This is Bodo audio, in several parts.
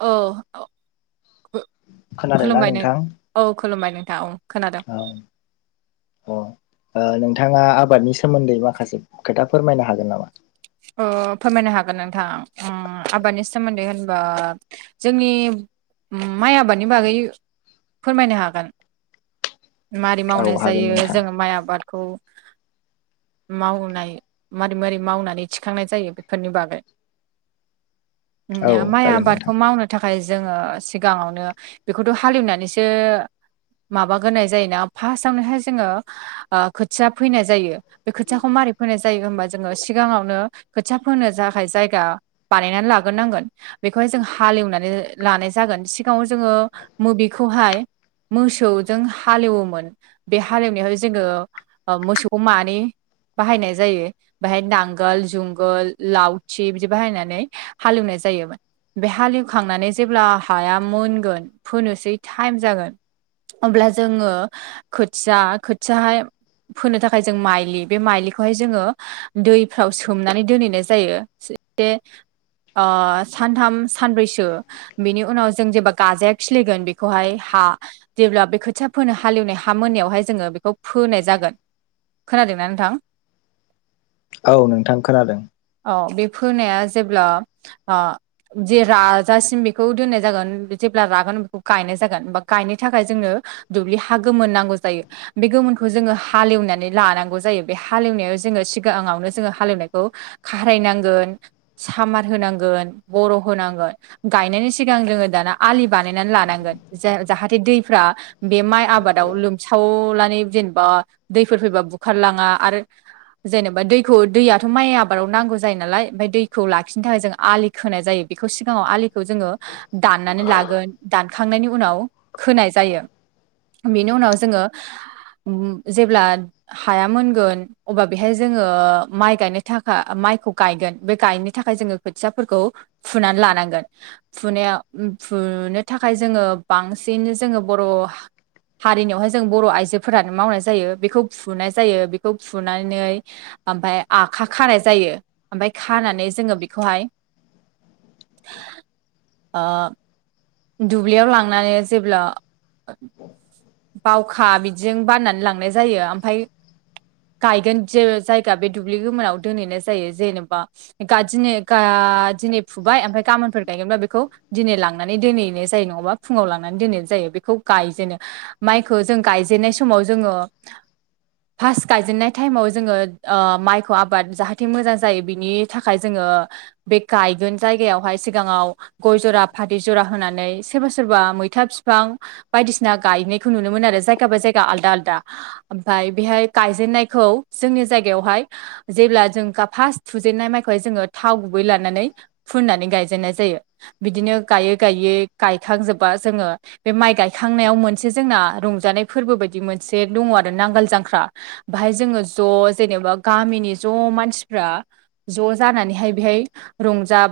औ औ खोनादोंना खू-खुलुमबाय नों नोंथां औ खुलुमबाय नोंथां औ खोनादों औ अ ओ नों नोंथांङा आबादनि सोमोन्दै माखासे खोथा फोरमायनो हागोन नामा? अ फोरमायनो हागोन नोंथां उम आबादनि सोमोन्दै होनबा जोंनि उम माइ आबादनि बागै फोरमायनो हागोन। मारै औ मावनाय हागोन जायो नोंथां जोंङो माइ आबाद खौ मावनाय मारै मारै मावनानै थिखांनाय जायो बेफोरनि बागै औ जोंनिया माइ जागोन नोंथां आबादखौ मावनो थाखाय। खाय ओ जोंङो सिगांङावनो बेखौथ' हालेवनानैसो माबागोरनाय जायोना फासावनोहाय जोंङो ओ खोथिया फैनाय जायो बे खोथियाखौ मा फोनाय जायो होमबा जोंङो सिगांङावनो खोथिया फोनो थाखाय जायगा बानायनानै लागोरनांगोन बेखौहाय जों हालेवनानै लानाय। जागोन सिगांङाव जोंङो मबेखौहाय मोसौजों हालेवोमोन बे हालेवनायाव जोंङो ओ मोसौखौ मानै बाहायनाय जायो बेहाय नांगोल जुंगोल लावथि बिदि बाहायनानै हालेवनाय जायोमोन बे हालेवखांनानै जेब्ला हाया मोनगोन फोनोसै टाइम जागोन अब्ला जोंङो खोथिया खोथियाहाय फोनो थाखाय जों माइलि बे माइलिखौहाय जोंङो दैफ्राव सो सोमनानै दोनहैनाय जायो एसे ओ सानथाम सानब्रैसो बिनि उनाव जों जेबब्ला गाजाया खिलिगोन बेखौहाय हा जेब्ला बे खोथिया फोनो हालेवनाय हा मोननायावहाय जोंङो बेखौ फोनाय जागोन । खोनादोंना नोंथां? औ नोंथां खोनादों । औ बे फोनाया जेब्ला ओ जे राजासिम बेखौ दोननाय जागोन बिदि ब्ला रागोन बेखौ गायनाय जागोन बा गायनो थाखाय जोंनो दुब्लि हा गोमोन नांगौ जायो बे गोमोनखौ जोङो हालेवनानै लानांगौ जायो बे हालेवनायाव जोङो सिगाङावनो जोङो हालेवनायखौ खारायनांगोन सामार होनांगोन बर' होनांगोन गायनाय सिगां जोङो दाना आलि बानायनानै लानांगोन जे जाहाथे दैफ्रा बे माइ आबादाव लोम सावनानै जेनेबा दैफोर फैबा बुखारलाङा आरो जेनेबा दैखौ दैयाथ' माइ आबादाव नांगौ जायो नालाय ओमफ्राय दैखौ लाखिनो थाखाय जों आलि खोनाय जायो बेखौ सिगाङाव आलिखौ जों जोङो दाननानै लागोन दानखांनायनि उनाव होनाय जायो । बेनि उनाव जोङो जेब्ला हाया मोनगोन अब्ला बेहाय जोङो माइ गायनो थाखा माइखौ गायगोन बे गायनो थाखाय जोङो खोथियाफोरखौ फुनानै लानांगोन फुनाया फुनो थाखाय जोङो बांसिन जोङो बर' हारिनियावहाय जों बर' आइजोफोरानो मावनाय जायो बेखौ फुनाय जायो बेखौ फुनानै ओमफ्राय आखा खानाय जायो ओमफ्राय खानानै जोङो बेखौहाय ओ । दुब्लियाव लांनानै जेब्ला बावखा बिदिजों बाननानै लांनाय जायो ओमफ्राय गायगोन जे जायगा बे दुब्लि गोमोनाव दोनहैनाय जायो जेनेबा गा दिनै गा दिनै फुबाय ओमफ्राय गामोनफोर गायगोनब्ला बेखौ दिनै लांनानै नै दिनैनाय जायो नङाबा फुङाव लांनानै दोनैनाय जायो बेखौ गायनो माइखौ जों गायजेननाय समाव जोङो फार्स गायजेननाय टाइमाव जोङो ओ माइखौ आबाद जाहाथे मोजां जायो बिनि थाखाय जोङो ओ बे गायगोन जायगायावहाय सिगाङाव गय ज'रा फाथ थै ज'रा होनानै सोरबा सोरबा मैथा फिफां बायदिसिना गायनायखौ नुनो मोन आरो जायगा बाय जायगा। आलदा आलदा ओमफ्राय बेहाय गायजेननायखौ जोंनि जायगायावहाय जेब्ला जों फार्स्ट थुजेनन्नाय माइखौहाय जोङो थाव गुबै लानानै फुननानै गायजेननाय जायो बिदिनो गायै गायै गायखांजोबबा जोङो बे माइ गायखांनायाव मोनसे जोंना रंजानाय फोरबो बायदि बि मोनसे दङ आरो नांगाल जांख्रा। बाहाय जोङो ज' जेनेबा गामिनि ज' मानसि फ्रा ज' जानानैहाय बेहाय रंजा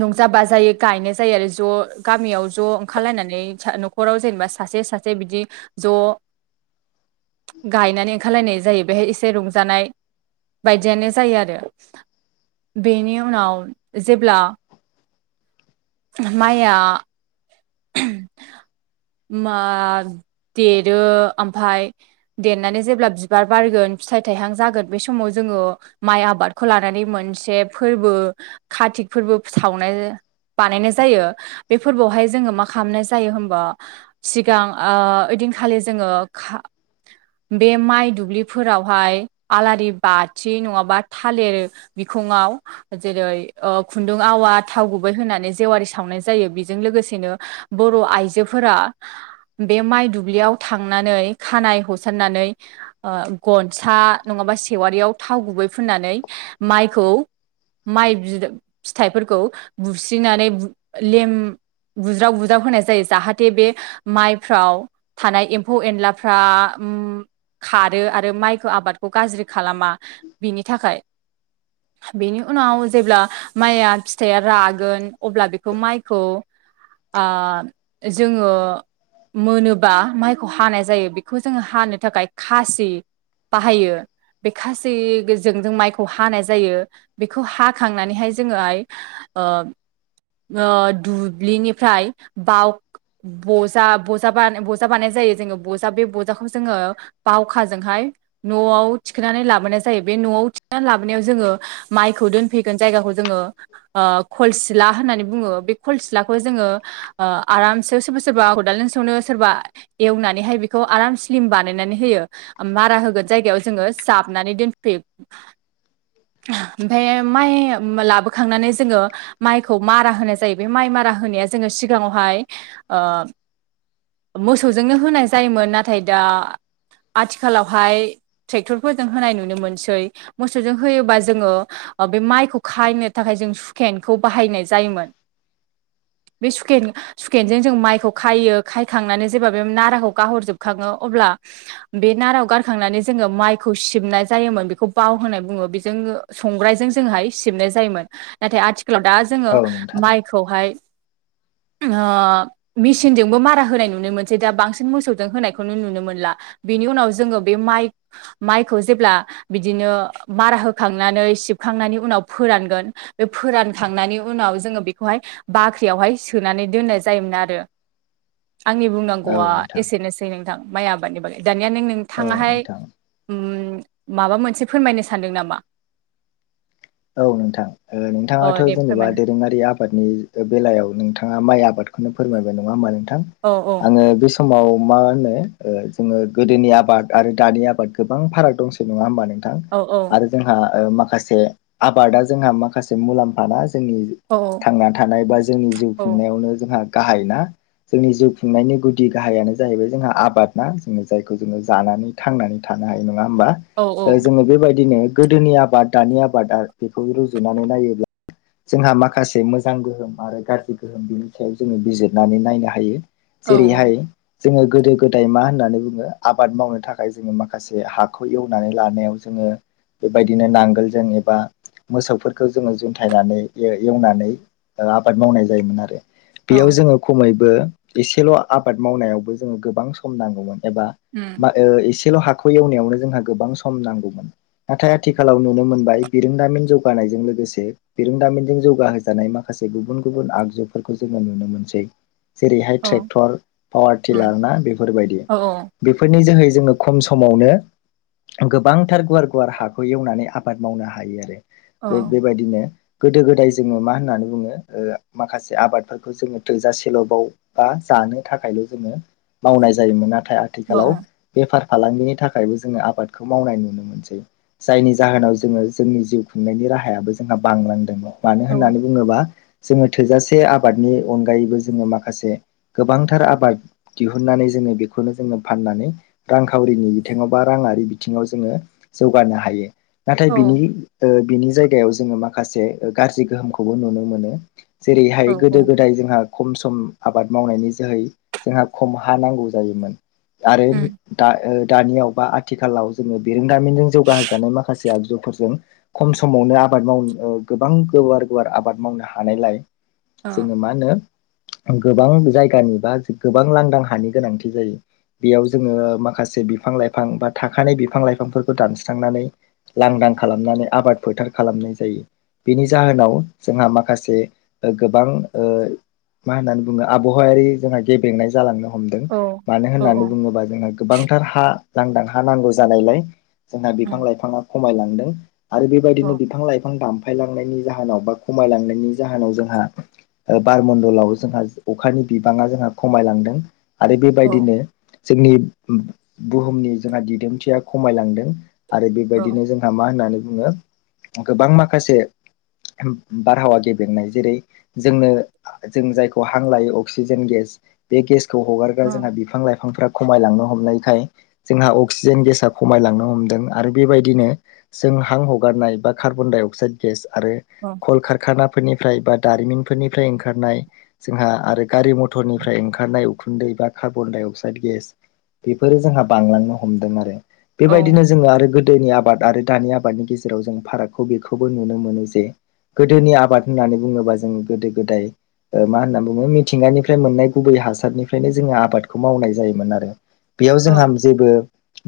रंजा बाजायो गायनाय जायो आरो ज' गामियाव ज' ओंखारलायनानै न'खराव जेनेबा सासे सासे बिदि ज' [inaudible] गायनानै ओंखारलायनाय जायो बेहाय एसे रंजानाय बायदियानो जायो आरो बेनि उनाव जेब्ला माया [inaudible] मा देरो ओमफाय देरनानै जेब्ला बिबार बारगोन फिथाइ थाइहां जागोन बे समाव जोङो माइ आबादखौ लानानै मोनसे फोर्बो काति फोर्बो फोर सावनाय बानायनाय जायो बे फोरबोआवहाय जोङो मा खालामनाय जायो हमबा सिगां ओ ओइदिनखालि जोङो खा बे माइ दुब्लिफोरावहाय आलारि बाथि नङाबा थालिर बिख खुङाव जेरै खुन्दुं आवा थाव गुबै होनानै जेवारि सावनाय जायो बेजों लोगोसे नो बर' आइजोफोरा बे माइ दुब्लियाव थांनानै खानाय ह'सार नानै ओ गनसा नङाबा सेवारियाव थाव गुबै फुननानै माइखौ माइ बिदा फिथाइफोरखौ बुस्रिनानै बु लेम बुज्राव बुज्राब होनाय जायो जाहाथे बे माइफ्राव थानाय एम्फौ एनलाफ्रा उम खारो आरो माइखौ आबादखौ गाज्रि खालामा बिनि थाखाय। बेनि उनाव जेब्ला माइया फिथाइया रागोन अब्ला बेखौ माइखौ आ जोङो मोनोबा माइखौ हानाय जायो बेखौ जोङो हानो थाखाय खासि बाहायो। बे खासि गोजोंजों माइखौ हानाय जायो बेखौ हाखांनानैहाय जोङोहाय ओ ओ दुब्लिनिफ्राय बाव बजा बजा बान बजा बानाय जायो जोङो बजा बे बजाखौ जोङो बावखाजोंहाय न'आव थिखोनानै लाबोनाय जायो बे न'आव थिखोनानै लाबोनायाव जोङो माइखौ दोनफैगोन जायगाखौ जोंङो ओ खलसिला होननाबो बुङो बे खलसिला खौ जोङो ओ आरामसे सोरबा सोरबा खदालजों सनो सोरबा एवनानैहाय बेखौ आरामसे स्लिम बानायनानै होयो मारा होगोन जायगायाव जोङो जाबनानै दोनफैयो। ओमफाय माइ लाबोखांनानै जोङो माइखौ मारा होनाय जायो बे माइ मारा होनाया जोङो सिगाङावहाय ओ मोसौजोंनो होनाय जायोमोन नाथाय दा आथिखालावहाय ट्रेक्टरफोरजों होनाय नुनो मोनसै मोसौजों होयोबा जोङो ओ बे माइखौ खायनो थाखाय जों सुखेनखौ बाहायनाय जायोमोन। [unintelligible] बे सुखेन सुखेनजों जों माइखौ खाइयो खायखांनानै जेब्ला बे नाराखौ गाहरजोबखाङो अब्ला बे नाराव गारखांनानै जोङो माइखौ सिबनाय जायोमोन बेखौ बाव होनाय बुङो बेजों संग्रायजों जोंहाय सिबनाय जायोमोन नाथाय आथिखालाव दा जोङो औ नोंथां माइखौहाय [unintelligible] ओ मेसिनजोंबो मारा होनाय नुनो मोनसै दा बांसिन मोसौजों होनायखौनो नुनो मोनला। बिनि उनाव जोङो बे माइ माइखौ जेब्ला बिदिनो मारा होखांनानै सिब खांनायनि उनाव फोरानगोन बे फोरानखांनायनि उनाव जोङो बेखौहाय बाख्रियावहाय सोनानै दोननाय जायोमोन आरो। आंनि औ बुंनांगौआ नोंथां एसेनोसै नोंथां माइ आबादनि बागै। दानिया नों औ नोंथाङाहाय नोंथां उम माबा मोनसे फोरमायनो सानदों नामा? औ नोंथां ओ अ नोंथाङाथ' दे जेनेबा फोरमायना दोरोङारि आबादनि बेलायाव नोंथाङा माइ आबादखौनो फोरमायबाय नङा होमबा नोंथां औ आङो बे सम समाव मा होनो ओ जोङो गोदोनि आबाद आरो दानि आबाद गोबां फाराग दंसै नङा होमबा नों थां औ औ आरो जोंहा ओ माखासे आबादा जोंहा माखासे मुलाम्फा ना जोंनि औ थांना थानाय बा जोंनि जिउ औ खुंनायावनो जोंहा गाहाइ ना। जोंनि जिउ खुंनायनि गुदि गाहायानो जाहैबाय जोंहा आबाद ना जोङो जायखौ जोङो जानानै थांनानै था नो हायो नङा होमबा औ ओ जोङो बेबायदिनो गोदोनि आबाद दानि आब बादा बेखौ रुजुनानै नायोब्ला जोंहा माखासे मोजां गोहोम आरो गाज्रि गोहोम बिनि सायाव जोङो बिजिरनानै नायनो हायो। औ जेरैहाय जोङो गोदो गोदाय मा होननानै बुङो आबाद मावनो थाखाय जोङो माखासे हाखौ एवनानै लानायाव जोङो बेबायदिनो नांगोल जनि बा मोसौफोरखौ जोङो जन्थायनानै ए-एवनानै ओ आबाद मावनाय जायोमोन आरो। औ बेयाव जोङो खमैबो एसेल' आबाद मावनायावबो जों गोबां सम नांगौमोन। एबा बा ओ एसे सेल' हाखौ एवनायावनो जोंहा गोबां सम नांगौमोन नाथाय आथिखालाव नुनो मोनबाय बिरोंदामिन जौगानायजों लोगोसे बिरोंदामिनजों जौगाहोजानाय माखासे गुबुन गुबुन आगजुफोरखौ जों नुनो मोनसै। जेरैहाय औ ट्रेक्टर पावार उम टिलार ना बेफोरबायदि औ बेफोरनि जोहै जोङो खम समावनो गोबांथार गुवार गुवार हाखौ एवनानै आबाद मावनो हायो आरो औ बे बेबायदिनो गोदो गोदाय जोङो मा होननानै बुङो ओमाखासे आबादफोरखौ जोङो थोजासेल'बाव बा ज जानो थाखायल' जोङो मावनाय जायोमोन नाथाय औ आथिखालाव बेफार फालांगिनि थाखायबो जोङो आबादखौ मावनाय नुनो मोनसै जायनि जाहोनाव जोङो जोंनि जिउ खुंनायनि राहायाबो जोंहा बांलांदों मानो औ होननानै बुङोबा जोङो थोजासे आबादनि अनगायैबो जोङो माखासे गोबांथार आबाद दिहुननानै जोङो बेखौनो जोङो फाननानै रांखावरिनि बिथिङाव बा रां बिथिङाव जोङो जौगानो हायो ना औ बिनि ओ बिनि जायगायाव जोङो माखासे गाज्रि गोहोमखौबो नुनो मोनो। जेरैहाय गोदो गोदाय जोंहा खम सम आबाद मावनायनि जोहै जोंहा खम हा नांगौ जायोमोन आरो उम दा ओ दानियाव बा आथिखालाव जोङो बे जों बिरोंदामिनजों जौगाहोजानाय माखासे आगजु फोरजों खम समावनो आबाद मावनो ओ गोबां गोवार गुवार आबाद मावनो हानायलाय औ जोङो मा होनो गोबां जायगानि बा गोबां लांदां हानि गोनांथि जायो बेयाव जोङो माखासे बिफां लाइफां बा थाखानाय बिफां लाइफांफोरखौ दानस्रांनानै लांदां खालामनानै आबाद फोथार खालामनाय जायो बेनि जाहोनाव जोंहा ओ माखासे गोबां ओ मा होननानै बुङो आबहावायारि जोंहा गेब्रेंनाय जालांनो हमदों औ मानो औ होननानै औ बुङोबा जोंहा गोबांथार हा लांदां हा नांगौ जानायलाय जोंहा उम बिफां लाइफाङा खमायलांदों आरो औ बेबायदिनो बिफां लाइफां दानफायलांनायनि जाहोनाव बा खमायलांनायनि जाहोनाव जोंहा ओ बारमण्डलाव जोंहा अखानि बिबाङा जोंहा खमायलांदों आरो औ बेबायदिनो जोंनि बुहुमनि जोंहा दिदोमथिया खमायलांदों आरो औ बेबायदिनो जोंहा मा होननानै बुङो गोबां माखासे बारहावा गेब्रेंनाय जेरै जोंनो जों जायखौ हां लायो अक्सिजेन गेस बे गेसखौ हगारग्रा जोंहा बिफां लाइफांफ्रा खमायलांनो हमनायखाय जोंहा अक्सिजेन गेसआ खमायलांनो हमदों आरो बेबायदिनो जों हां हगारनाय बा कार्बन डाइ अक्साइड गेस आरो कल कारखाना फोरनिफ्राय बा दारिमिनफोरनिफ्राय ओंखारनाय जोंहा आरो गारि मथरनिफ्राय ओंखारनाय उखुन्दै बा कार्बन डाइ अक्साइद गेस बेफोरो जोंहा बांलांनो हमदों आरो बेबायदिनो जोङो आरो गोदोनि आबाद आरो दानि आबादनि गेजेराव जों फारागखौ बेखौबो नुनो मोनो जे गोदोनि आबाद होननानै बुङोबा जों गोदो गोदाय ओ मा होनना बुङो मिथिंगानिफ्राय मोननाय गुबै हासारनिफ्रायनो जोङो आबादखौ मावनाय जायोमोन आरो बेयाव जोंहा औ जेबो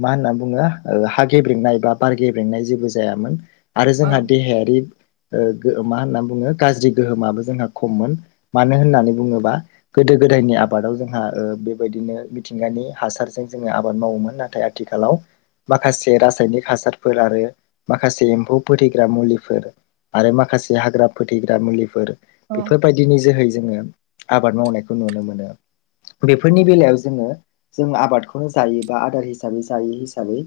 मा होनना बुङो ओ हा गेब्रेेंनाय बा बार गे ब्रेंनाय जेबो जायामोन आरो जोंहा देहायारि ओ गो मा होनना बुङो गाज्रि गोहोमाबो जोंहा खममोन मानो होननानै बुङोबा गोदो गोदायनि आबादाव जोंहा ओ बेबायदिनो मिथिंगानि हासारजों जोङो आबाद मावोमोन नाथाय आथिखालाव माखासे रासायनिक हासारफोर आरो माखासे एम्फौ फोथैग्रा मुलिफोर आरो माखासे हाग्रा फोथैग्रा मुलिफोर बेफोरबायदिनि जोहै जोङो आबाद मावनायखौ नुनो मोनो बेफोरनि बेलायाव जोङो जों आबादखौनो जायो बा आदार हिसाबै जायो हिसाबै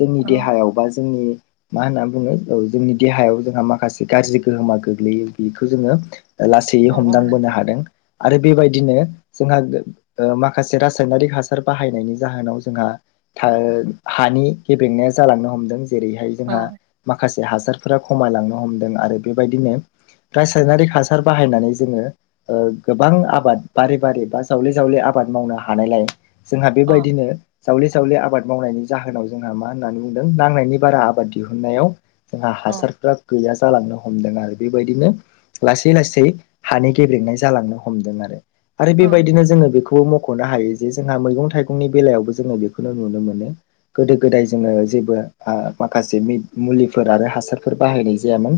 जोंनि देहायाव बा जोंनि मा होनना बुङो औ जोंनि देहायाव जोंहा माखासे गाज्रि गोहोमा गोग्लैयो बिखौ जोङो लासैयै औ हमदांबोनो नोंथां हादों आरो बेबायदिनो जोंहा माखासे रासायनारिक हासार बाहायनायनि जाहोनाव जोंहा हा हानि गेबेंनाया जालांनो हमदों जेरैहाय औ जोंहा माखासे हासारफोरा खमायलांनो हमदों आरो बेबायदिनो रासायनारि हासार बाहायनानै जोङो गोबां आबाद बारि बारि बा जावले-जावले आबाद आबाद मावनो हानायलाय जोंहा औ बेबायदिनो जावले-जावले आबाद मावनायनि जाहोनाव जोंहा मा होननानै बुंदों नांनायनि बारा आबाद दिहुनायाव जोंहा औ हासारफोरा गैया जालांनो हमदों आरो। बेबायदिनो लासै लासै हानि गेब्रेंनाय जालांनो हमदों आरो। आरो औ उम बेबायदिनो जोङो बेखौ बो मख'नो हायो जे जोंहा मैगं-थाइगंनि बेलायावबो जोङो बेखौनो नुनो मोनो गोदो गोदाय जोङो जेबो ओ माखासे मुलिफोर आरो हासारफोर बाहायनाय जायामोन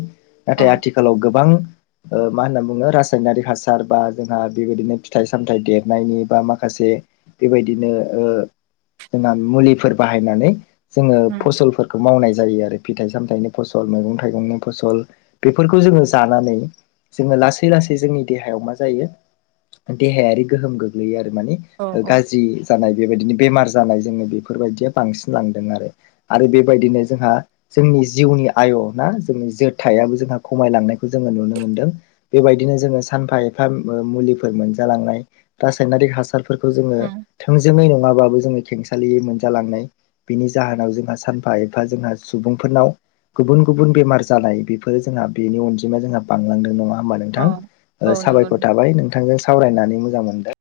औ नाथाय आथिखालाव गोबां मा होनना बुङो रासायनारिक हासार बा जोंहा बेबायदिनो फिथाइ- सामथायाइ देरनायनि बा माखासे लोगोसे बेबायदिनो जों मुलिफोर बाहायनानै जोङो फसलफोर मावनाय जायो आरो फिथाइ सामथायाइनि फसल, मैगं थाइगंनि फसल बेफोरखौ जोङो जानानै जोङो लासै लासै जोंनि देहायाव मा जायो देहायारि गोहोम गोग्लैयो आरो। मानि औ गाज्रि जानाय बेबायदिनो बेमार जानाय जोङो बेफोरबायदिया बांसिन लांदों आरो। आरो बेबायदिनो जोंहा जोंनि जिउनि आय' ना जोंनि जोरथायाबो जोंहा खमायलांनायखौ जों नुनो मोनदों। बेबायदिनो जोङो सानफा एफा मुलिफोर मोनजालांनाय रायनारि हासा रफोरखौ जोङो उम थोंजोङै नङाबाबो जोङो खेंसालियै मोनजालांनाय बिनि जाहोनाव जोंहा सानफा एफा जोंहा सुबुंफोरनाव गुबुन गुबुन बेमार जालाय बेफोरो जोंहा बेनि अनजिमाया जोंहा बांलांदों नङा होमबा नोंथां। औ औ नंगौ साबायखर थाबाय नोंथांजों सावरायनानै मोजां मोनदों।